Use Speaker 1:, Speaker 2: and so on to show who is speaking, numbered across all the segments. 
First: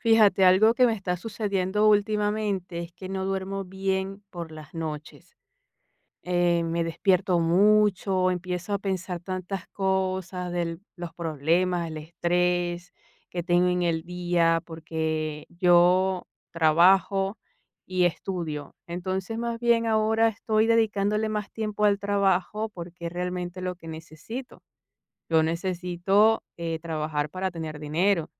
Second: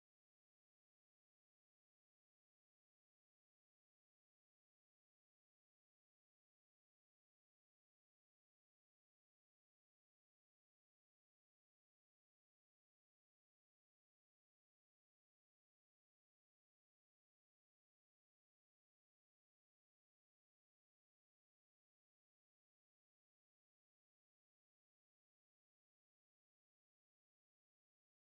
Speaker 1: Fíjate, algo que me está sucediendo últimamente es que no duermo bien por las noches. Me despierto mucho, empiezo a pensar tantas cosas de los problemas, el estrés que tengo en el día, porque yo trabajo y estudio. Entonces, más bien ahora estoy dedicándole más tiempo al trabajo porque es realmente lo que necesito. Yo necesito trabajar para tener dinero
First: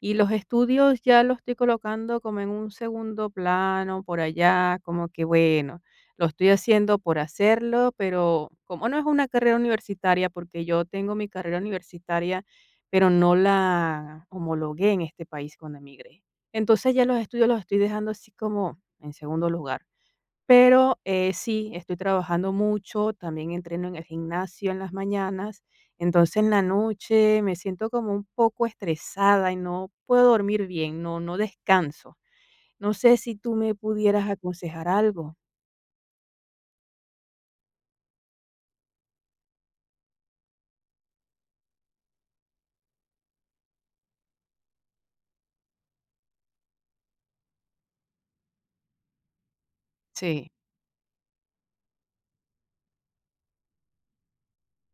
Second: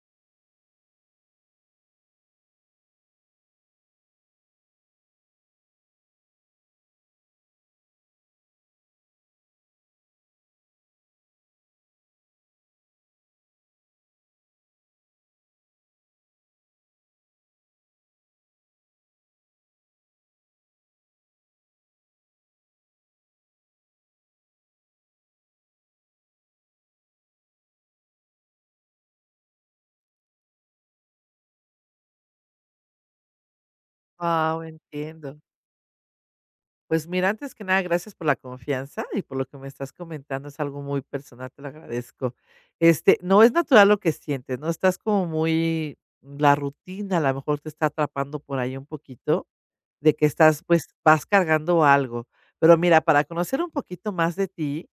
Speaker 1: y los estudios ya los estoy colocando como en un segundo plano, por allá, como que bueno, lo estoy haciendo por hacerlo, pero como no es una carrera universitaria, porque yo tengo mi carrera universitaria, pero no la homologué en este país cuando emigré. Entonces ya los estudios los estoy dejando así como en segundo lugar. Pero, sí, estoy trabajando mucho, también entreno en el gimnasio en las mañanas, entonces en la noche me siento como un poco estresada y no puedo dormir bien, no descanso. No sé si tú me pudieras
Speaker 2: Wow,
Speaker 1: aconsejar algo.
Speaker 2: entiendo. Pues mira, antes que nada, gracias por la confianza y por lo que me estás comentando, es algo muy personal, te lo agradezco. Este, no es natural lo que sientes, ¿no? Estás como muy la rutina a lo mejor te está atrapando por ahí un poquito de que
Speaker 1: Sí,
Speaker 2: estás, pues, vas cargando algo. Pero mira, para conocer un poquito más de ti,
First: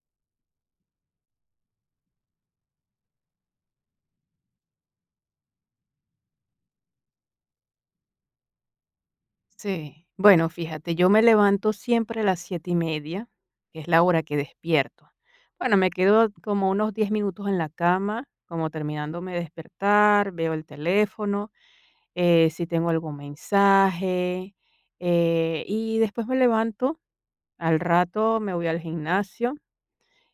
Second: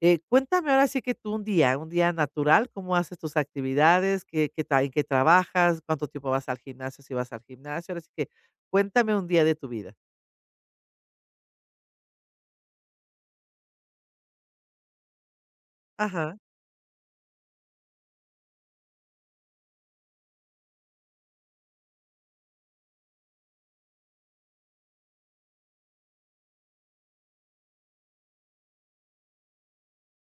Speaker 2: cuéntame ahora sí que tú un día natural, ¿cómo haces tus actividades? ¿Qué qué ta en qué trabajas? ¿Cuánto tiempo vas al gimnasio, si vas al gimnasio? Ahora sí que cuéntame un día de tu vida.
Speaker 1: sí. Bueno, fíjate, yo me levanto siempre a las 7:30, que es la hora que despierto. Bueno, me quedo
Speaker 2: Ajá.
Speaker 1: como unos 10 minutos en la cama, como terminándome de despertar, veo el teléfono, si tengo algún mensaje, y después me levanto, al rato me voy al gimnasio,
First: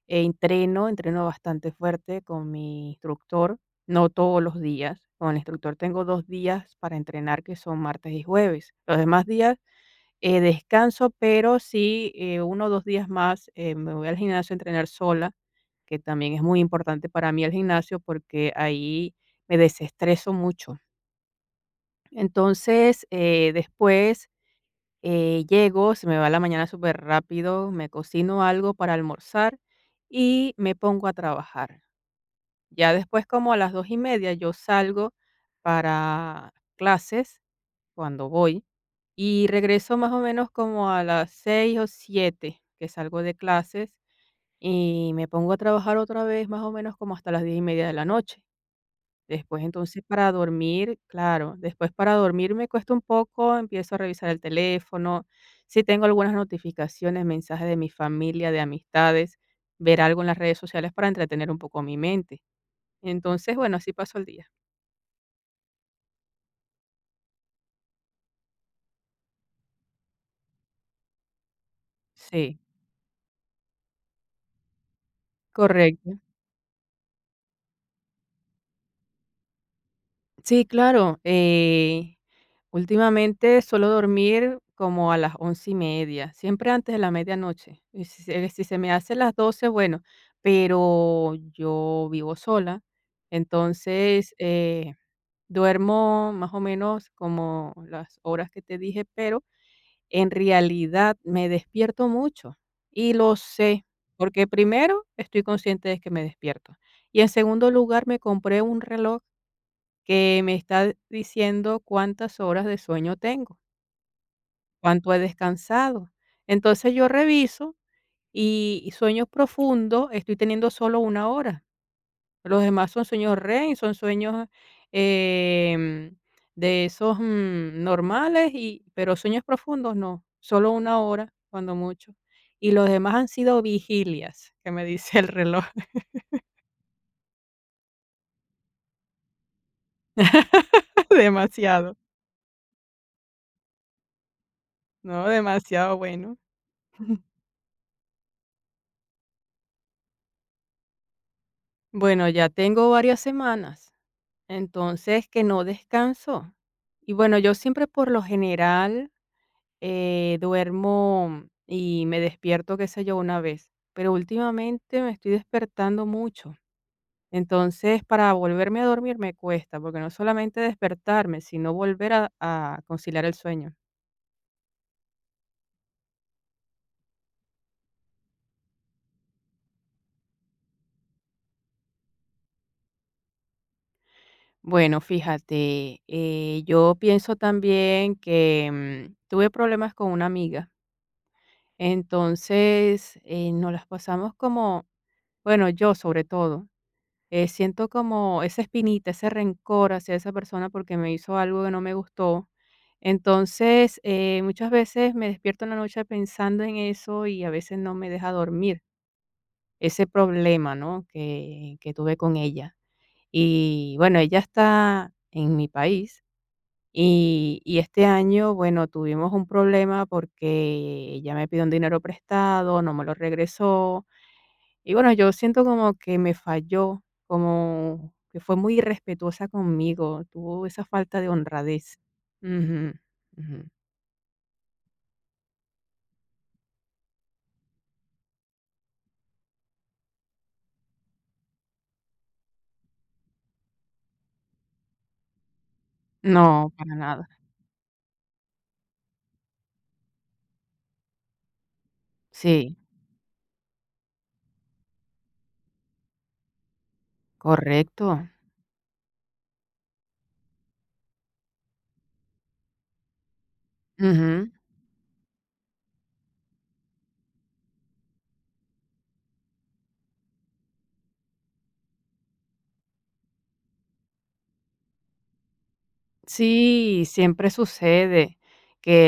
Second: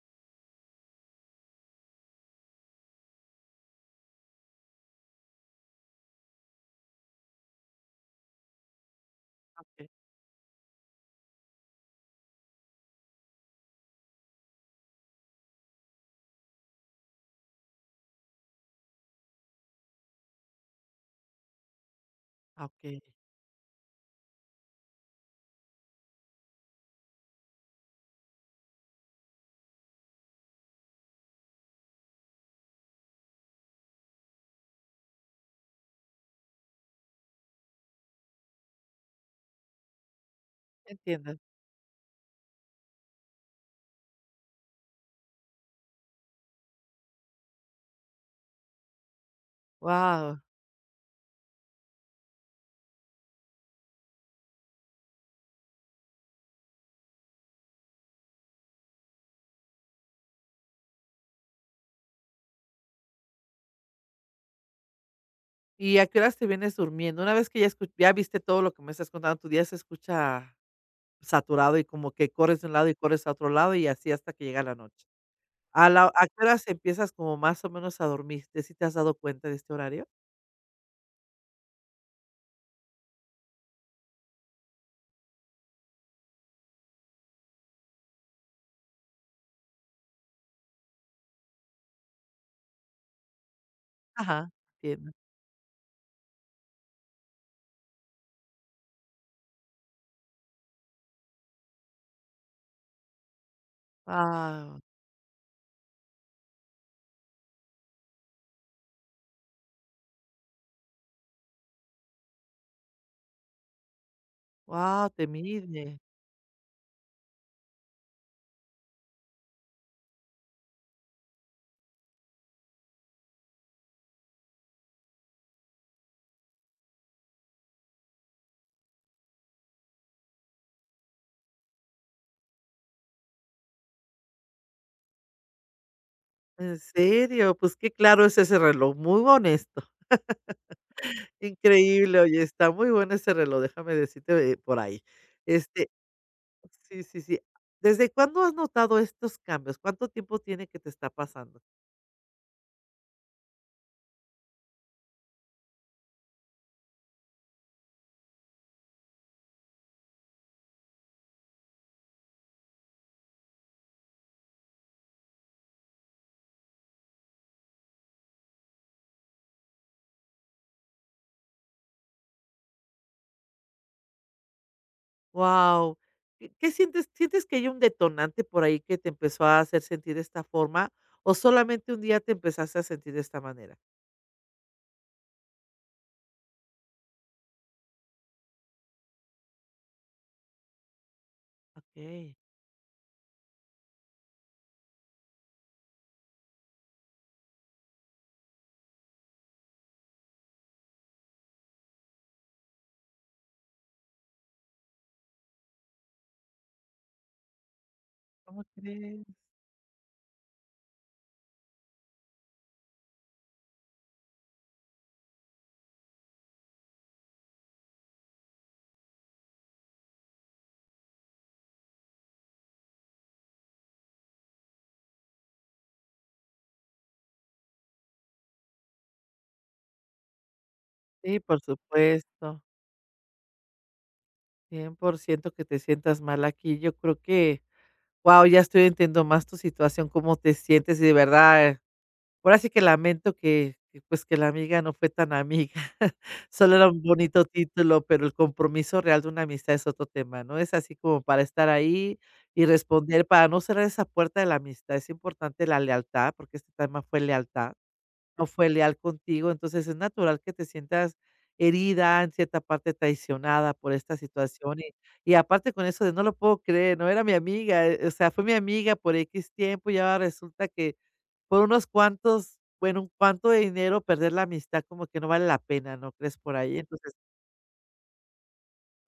Speaker 1: entreno, entreno bastante fuerte con mi instructor, no todos los días, con el instructor tengo dos días para entrenar que son martes y jueves, los demás días
Speaker 2: Okey,
Speaker 1: descanso, pero sí uno o dos días más me voy al gimnasio a entrenar sola, que también es muy importante para mí el gimnasio porque ahí me desestreso mucho.
Speaker 2: ah, okey,
Speaker 1: Entonces, llego, se me va la mañana súper rápido, me cocino algo para almorzar y me pongo a trabajar. Ya después, como a las 2:30 yo salgo para clases, cuando voy, y regreso más o menos como a las
Speaker 2: entiendo.
Speaker 1: 6 o 7 que salgo de clases, y me pongo a trabajar otra vez, más o menos como hasta las 10:30 de la noche. Después, entonces, para
Speaker 2: Wow.
Speaker 1: dormir, claro, después para dormir me cuesta un poco, empiezo a revisar el teléfono, si tengo algunas notificaciones, mensajes de mi familia, de amistades, ver algo en las redes sociales para entretener un poco mi mente. Entonces, bueno, así paso el día.
Speaker 2: ¿Y a qué horas te vienes durmiendo? Una vez que ya escu ya viste todo lo que me estás contando, tu día se escucha saturado y como que
Speaker 1: Sí,
Speaker 2: corres de un lado y corres a otro lado y así hasta que llega la noche. ¿A la
Speaker 1: correcto.
Speaker 2: a qué horas empiezas como más o menos a dormirte, si te has dado cuenta de este horario?
Speaker 1: Sí, claro. Últimamente suelo dormir como a las 11:30, siempre antes de la medianoche. Y si, se me hace las 12, bueno, pero yo vivo sola, entonces
Speaker 2: Ajá, entiendo.
Speaker 1: duermo más o menos como las horas que te dije, pero en realidad me despierto mucho y lo sé, porque
Speaker 2: Wow,
Speaker 1: primero estoy consciente de que me despierto y en segundo lugar me compré un reloj que me está diciendo cuántas horas de sueño tengo,
Speaker 2: wow,
Speaker 1: cuánto he
Speaker 2: te mide.
Speaker 1: descansado. Entonces yo reviso y sueños profundos estoy teniendo solo una hora. Los demás son sueños REM, son sueños, em, de esos, normales y pero sueños profundos no, solo una hora, cuando mucho. Y los demás han sido vigilias, que me dice el reloj,
Speaker 2: ¿En serio? Pues qué claro es ese reloj, muy honesto.
Speaker 1: demasiado,
Speaker 2: Increíble, oye, está muy bueno ese reloj, déjame decirte, por ahí.
Speaker 1: ¿no?
Speaker 2: Este,
Speaker 1: Demasiado bueno.
Speaker 2: sí, sí, sí. ¿Desde cuándo has notado estos cambios? ¿Cuánto tiempo tiene que te está pasando?
Speaker 1: Bueno, ya tengo varias semanas. Entonces, que no descanso. Y bueno, yo siempre por lo general, duermo y me despierto, qué sé yo, una vez, pero últimamente me estoy despertando mucho. Entonces, para volverme a dormir me cuesta, porque no solamente despertarme, sino volver a conciliar el sueño.
Speaker 2: Wow. ¿Qué sientes? ¿Sientes que hay un detonante por ahí que te empezó a hacer sentir de esta forma, o solamente un día te empezaste a sentir de esta manera?
Speaker 1: Bueno, fíjate, yo pienso también que tuve problemas con una amiga,
Speaker 2: Okey.
Speaker 1: entonces nos las pasamos como, bueno, yo sobre todo. Siento como esa espinita, ese rencor hacia esa persona porque me hizo algo que no me gustó. Entonces, muchas veces me despierto en la noche pensando en eso y a veces no me deja
Speaker 2: ¿Cómo
Speaker 1: dormir
Speaker 2: crees?
Speaker 1: ese problema, ¿no? Que tuve con ella. Y bueno, ella está en mi país y este año, bueno, tuvimos un problema porque ella me pidió un dinero prestado, no me lo regresó, y bueno, yo siento como que me falló, como que fue muy irrespetuosa conmigo, tuvo esa falta de
Speaker 2: Sí, por
Speaker 1: honradez.
Speaker 2: supuesto.
Speaker 1: Ujú, ujú.
Speaker 2: 100% que te sientas mal aquí. Yo creo que, wow, ya estoy entendiendo más tu situación, cómo te sientes y de verdad ahora sí que lamento que, pues, que la amiga no fue tan amiga.
Speaker 1: No,
Speaker 2: Solo era
Speaker 1: para
Speaker 2: un
Speaker 1: nada.
Speaker 2: bonito título, pero el compromiso real de una amistad es otro tema, ¿no? Es así como para estar ahí y
Speaker 1: Sí,
Speaker 2: responder, para no cerrar esa puerta de la amistad. Es importante la lealtad, porque este tema fue lealtad,
Speaker 1: correcto.
Speaker 2: no fue leal contigo, entonces es natural que te sientas herida, en cierta parte traicionada por esta
Speaker 1: Ujú.
Speaker 2: situación y aparte con eso de: "No lo puedo creer, no era mi amiga, o sea, fue mi amiga por x tiempo y ahora resulta que por unos cuantos, bueno, un cuanto de dinero, perder la amistad como que no vale la pena, ¿no crees?". Por ahí,
Speaker 1: Sí,
Speaker 2: entonces,
Speaker 1: siempre sucede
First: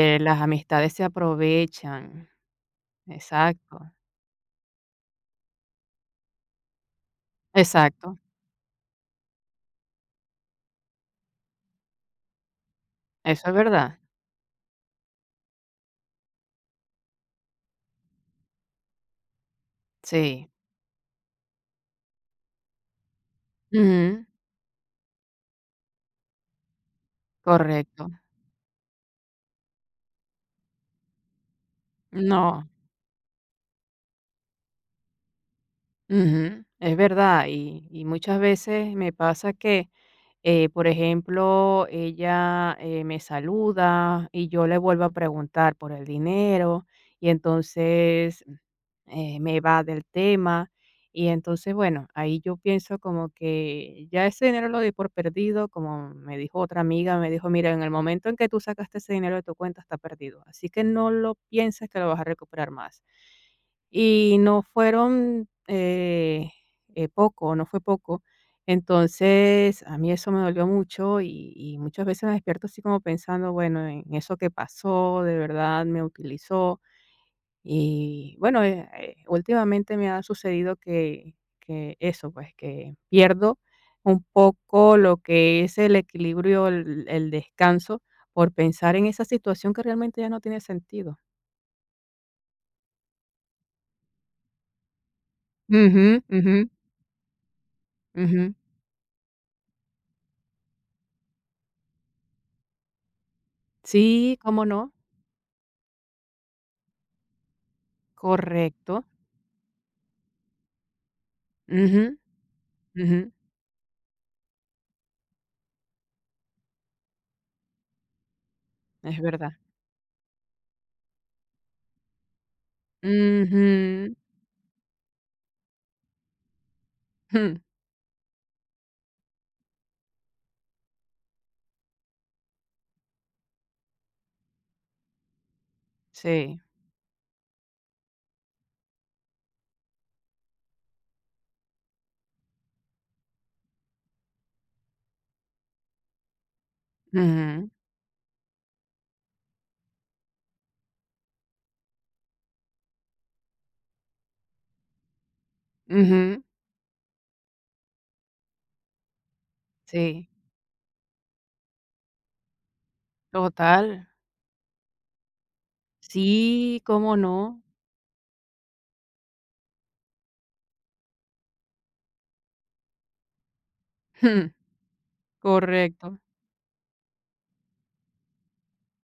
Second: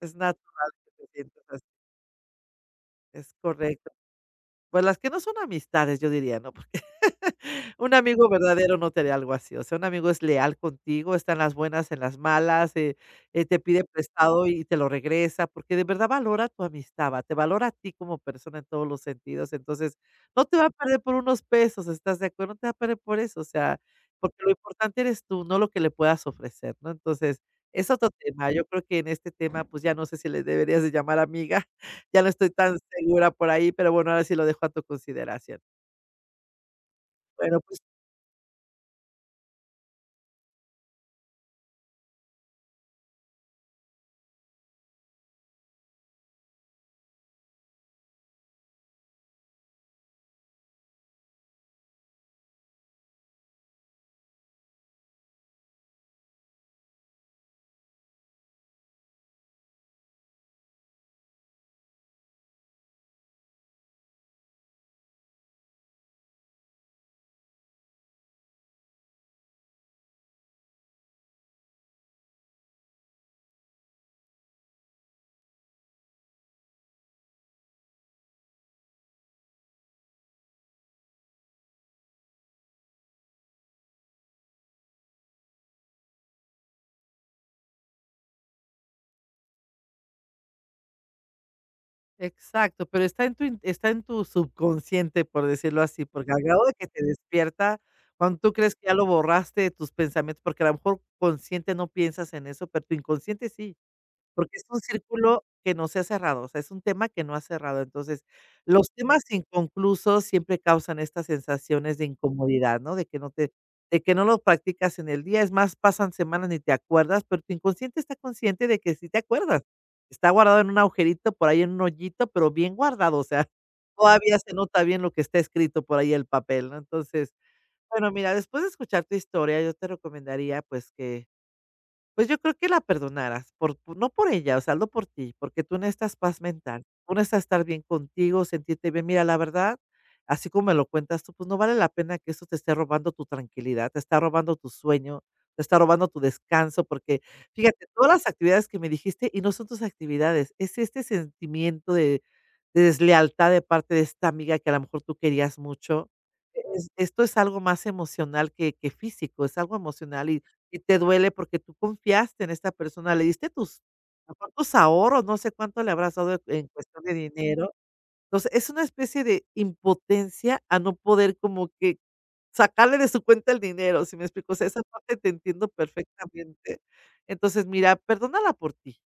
Speaker 2: es
Speaker 1: las
Speaker 2: natural que
Speaker 1: amistades se
Speaker 2: te sientas así,
Speaker 1: aprovechan.
Speaker 2: es
Speaker 1: Exacto,
Speaker 2: correcto. Pues, las que no son amistades, yo diría, ¿no? Un
Speaker 1: exacto.
Speaker 2: amigo verdadero no te haría algo así, o sea, un amigo es leal contigo, está en las buenas, en las malas,
Speaker 1: Eso es
Speaker 2: te pide
Speaker 1: verdad.
Speaker 2: prestado y te lo regresa, porque de verdad valora tu amistad, va, te valora a ti como persona en todos los sentidos, entonces no
Speaker 1: Sí.
Speaker 2: te va a perder por unos pesos, ¿estás de acuerdo? No te va a perder por eso, o sea,
Speaker 1: Ujú,
Speaker 2: porque lo importante eres tú, no lo que le puedas ofrecer, ¿no? Entonces, es
Speaker 1: correcto.
Speaker 2: otro tema, yo creo que en este tema, pues ya no sé si le deberías de llamar amiga, ya no estoy
Speaker 1: No,
Speaker 2: tan segura por ahí, pero bueno, ahora sí lo dejo a tu consideración.
Speaker 1: ujú, es verdad.
Speaker 2: Bueno, pues
Speaker 1: Y muchas veces me pasa que por ejemplo, ella, me saluda y yo le vuelvo a preguntar por el dinero y entonces, me va del tema. Y entonces, bueno, ahí yo pienso como que ya ese dinero lo di por perdido, como me dijo otra amiga, me dijo: "Mira, en el momento en que tú sacaste ese dinero de tu cuenta, está perdido, así que no lo pienses que lo vas a recuperar más". Y no fueron, poco, no fue poco. Entonces, a mí eso me dolió mucho y muchas veces me despierto así como pensando, bueno, en eso que pasó, de verdad me utilizó. Y bueno, últimamente me ha sucedido que eso, pues, que pierdo un poco lo que es el equilibrio, el descanso, por pensar en esa situación que realmente ya no tiene sentido.
Speaker 2: exacto, pero está en tu in está en tu subconsciente, por decirlo así,
Speaker 1: Ujú,
Speaker 2: porque al
Speaker 1: ujú,
Speaker 2: grado de que te despierta, cuando tú
Speaker 1: ujú.
Speaker 2: crees que ya lo borraste de tus pensamientos, porque a lo mejor consciente no piensas en eso, pero tu inconsciente sí.
Speaker 1: Sí,
Speaker 2: Porque
Speaker 1: ¿cómo
Speaker 2: es un
Speaker 1: no?
Speaker 2: círculo que no se ha cerrado, o sea, es un tema que no ha cerrado. Entonces, los
Speaker 1: Correcto.
Speaker 2: temas inconclusos siempre causan estas sensaciones
Speaker 1: Ujú,
Speaker 2: de incomodidad, ¿no?
Speaker 1: ujú,
Speaker 2: De que no lo practicas en el día, es más, pasan semanas ni te acuerdas, pero tu inconsciente está consciente de que sí
Speaker 1: es
Speaker 2: te
Speaker 1: verdad.
Speaker 2: acuerdas. Está guardado en un agujerito, por ahí en un hoyito, pero bien guardado, o sea,
Speaker 1: Ujú,
Speaker 2: todavía se nota bien lo que está escrito por ahí en el papel, ¿no? Entonces,
Speaker 1: jum,
Speaker 2: bueno, mira, después de escuchar tu historia, yo te recomendaría, pues, que pues yo creo que la perdonaras, por no por ella, o sea, hazlo por ti, porque tú necesitas paz
Speaker 1: sí,
Speaker 2: mental, tú necesitas estar bien contigo, sentirte bien. Mira, la verdad, así como me lo cuentas tú, pues no vale la pena que eso te esté robando tu tranquilidad, te está robando tu sueño, te está robando tu descanso, porque
Speaker 1: ujú,
Speaker 2: fíjate, todas las actividades que me dijiste y no son tus actividades, es este sentimiento de deslealtad de parte de esta amiga que a lo mejor tú querías mucho.
Speaker 1: ujú,
Speaker 2: Es, esto es algo más emocional que físico, es algo
Speaker 1: sí,
Speaker 2: emocional y te duele porque tú confiaste en esta persona, le diste tus
Speaker 1: total.
Speaker 2: a lo tus ahorros, no sé cuánto le habrás dado en
Speaker 1: Sí,
Speaker 2: cuestión de
Speaker 1: ¿cómo no?
Speaker 2: dinero. Entonces, es una especie de impotencia a no poder como que sacarle de su cuenta el dinero, ¿si me
Speaker 1: Jum,
Speaker 2: explico? O sea, esa parte te entiendo
Speaker 1: correcto.
Speaker 2: perfectamente. Entonces, mira, perdónala por ti.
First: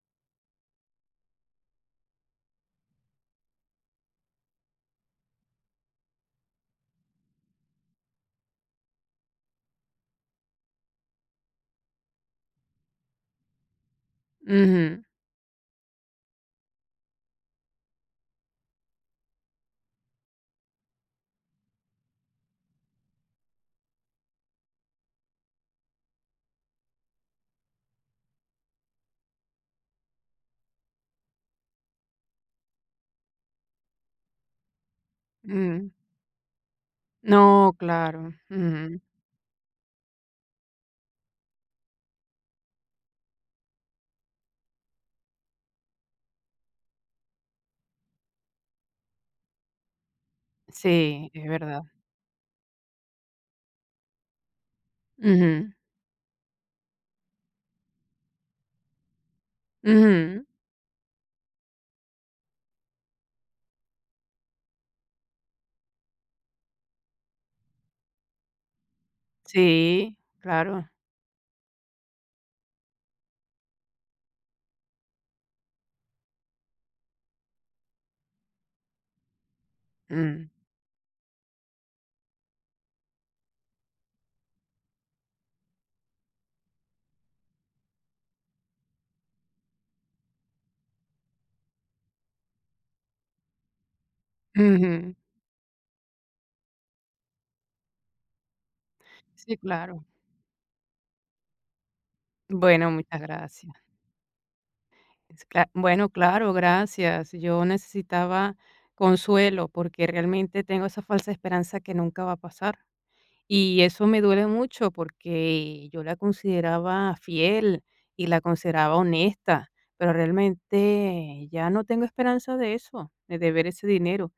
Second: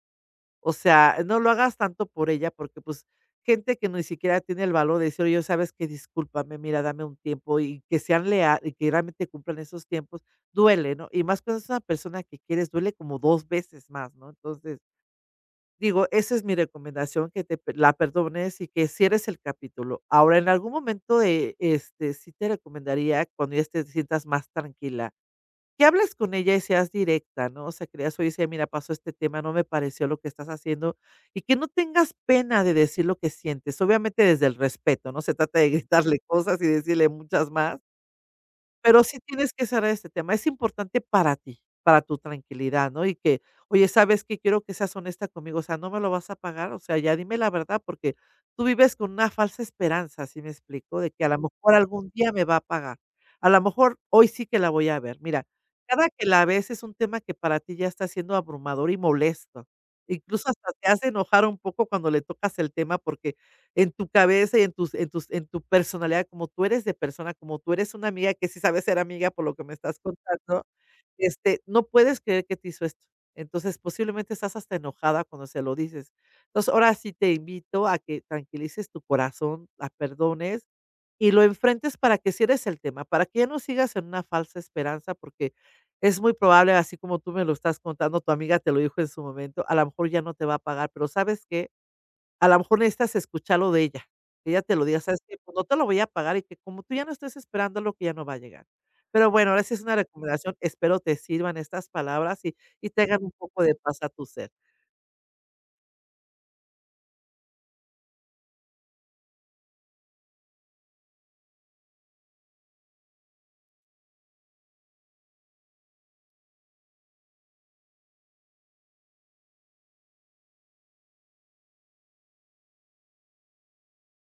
Speaker 2: O sea, no lo hagas tanto por ella, porque, pues, gente que ni siquiera tiene el valor de decir: "Oye, ¿sabes que discúlpame, mira, dame un tiempo?", y que sean lea y que realmente cumplan esos tiempos, duele, ¿no? Y más cuando es una persona que quieres, duele como 2 veces más, ¿no? Entonces,
Speaker 1: Ujú,
Speaker 2: digo, esa es mi recomendación, que te pe la perdones y que cierres el capítulo. Ahora, en algún momento, este, sí te recomendaría, cuando ya te sientas más tranquila, que hables con ella y seas directa, ¿no? O sea, que le digas: "Oye, sí, mira, pasó este tema, no me pareció lo que estás haciendo", y que no tengas pena de decir lo que sientes, obviamente desde el respeto, no se trata de
Speaker 1: mm,
Speaker 2: gritarle cosas y decirle muchas
Speaker 1: no,
Speaker 2: más,
Speaker 1: claro, ujú,
Speaker 2: pero sí tienes que cerrar este tema. Es importante para ti, para tu tranquilidad, ¿no? Y que, oye, ¿sabes qué? Quiero que seas honesta conmigo, o sea, no me lo vas a pagar, o sea, ya dime la verdad, porque tú vives con una falsa esperanza, ¿sí me explico? De que a
Speaker 1: sí,
Speaker 2: lo
Speaker 1: es
Speaker 2: mejor
Speaker 1: verdad.
Speaker 2: algún día me va a pagar. A lo mejor hoy sí que la voy a ver. Mira,
Speaker 1: Ujú,
Speaker 2: cada que la ves es un tema que para ti ya está siendo abrumador y molesto.
Speaker 1: ujú,
Speaker 2: Incluso hasta te hace enojar un poco cuando le tocas el tema porque en tu cabeza y en tu personalidad, como tú eres de persona, como tú eres una amiga que sí sabes ser amiga por lo que me estás
Speaker 1: sí,
Speaker 2: contando,
Speaker 1: claro,
Speaker 2: este, no puedes creer que te hizo esto. Entonces, posiblemente estás hasta enojada cuando se lo dices. Entonces, ahora sí te invito a que tranquilices tu corazón, la
Speaker 1: mm,
Speaker 2: perdones y lo enfrentes para que cierres el tema, para que ya no sigas en una falsa esperanza, porque es muy probable, así como tú me lo estás contando, tu amiga te lo dijo en su momento, a lo mejor ya no te va a pagar, pero ¿sabes qué? A lo mejor necesitas escucharlo de ella. Que ella te lo diga,
Speaker 1: ujú,
Speaker 2: ¿sabes que no te lo voy a pagar y que como tú ya no estés esperando lo que ya no va a llegar. Pero bueno,
Speaker 1: sí,
Speaker 2: ahora sí es una
Speaker 1: claro.
Speaker 2: recomendación. Espero te sirvan estas palabras y,
Speaker 1: Bueno,
Speaker 2: y te
Speaker 1: muchas
Speaker 2: hagan un poco
Speaker 1: gracias.
Speaker 2: de paz a tu ser.
Speaker 1: Bueno, claro, gracias. Yo necesitaba consuelo porque realmente tengo esa falsa esperanza que nunca va a pasar. Y eso me duele mucho porque yo la consideraba fiel y la consideraba honesta, pero realmente ya no tengo esperanza de eso, de ver ese dinero.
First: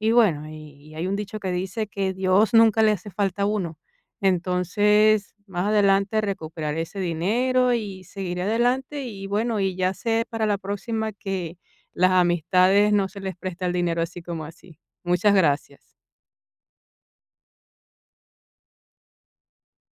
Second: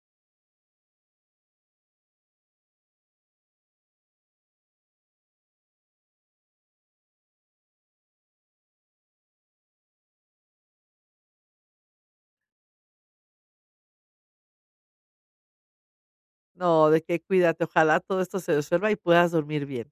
Speaker 1: Y bueno, y hay un dicho que dice que Dios nunca le hace falta a uno. Entonces, más adelante recuperaré ese dinero y seguiré adelante y bueno, y ya sé para la próxima que las amistades no se les presta el dinero así como así. Muchas gracias.
Speaker 2: No, de que cuídate. Ojalá todo esto se resuelva y puedas dormir bien.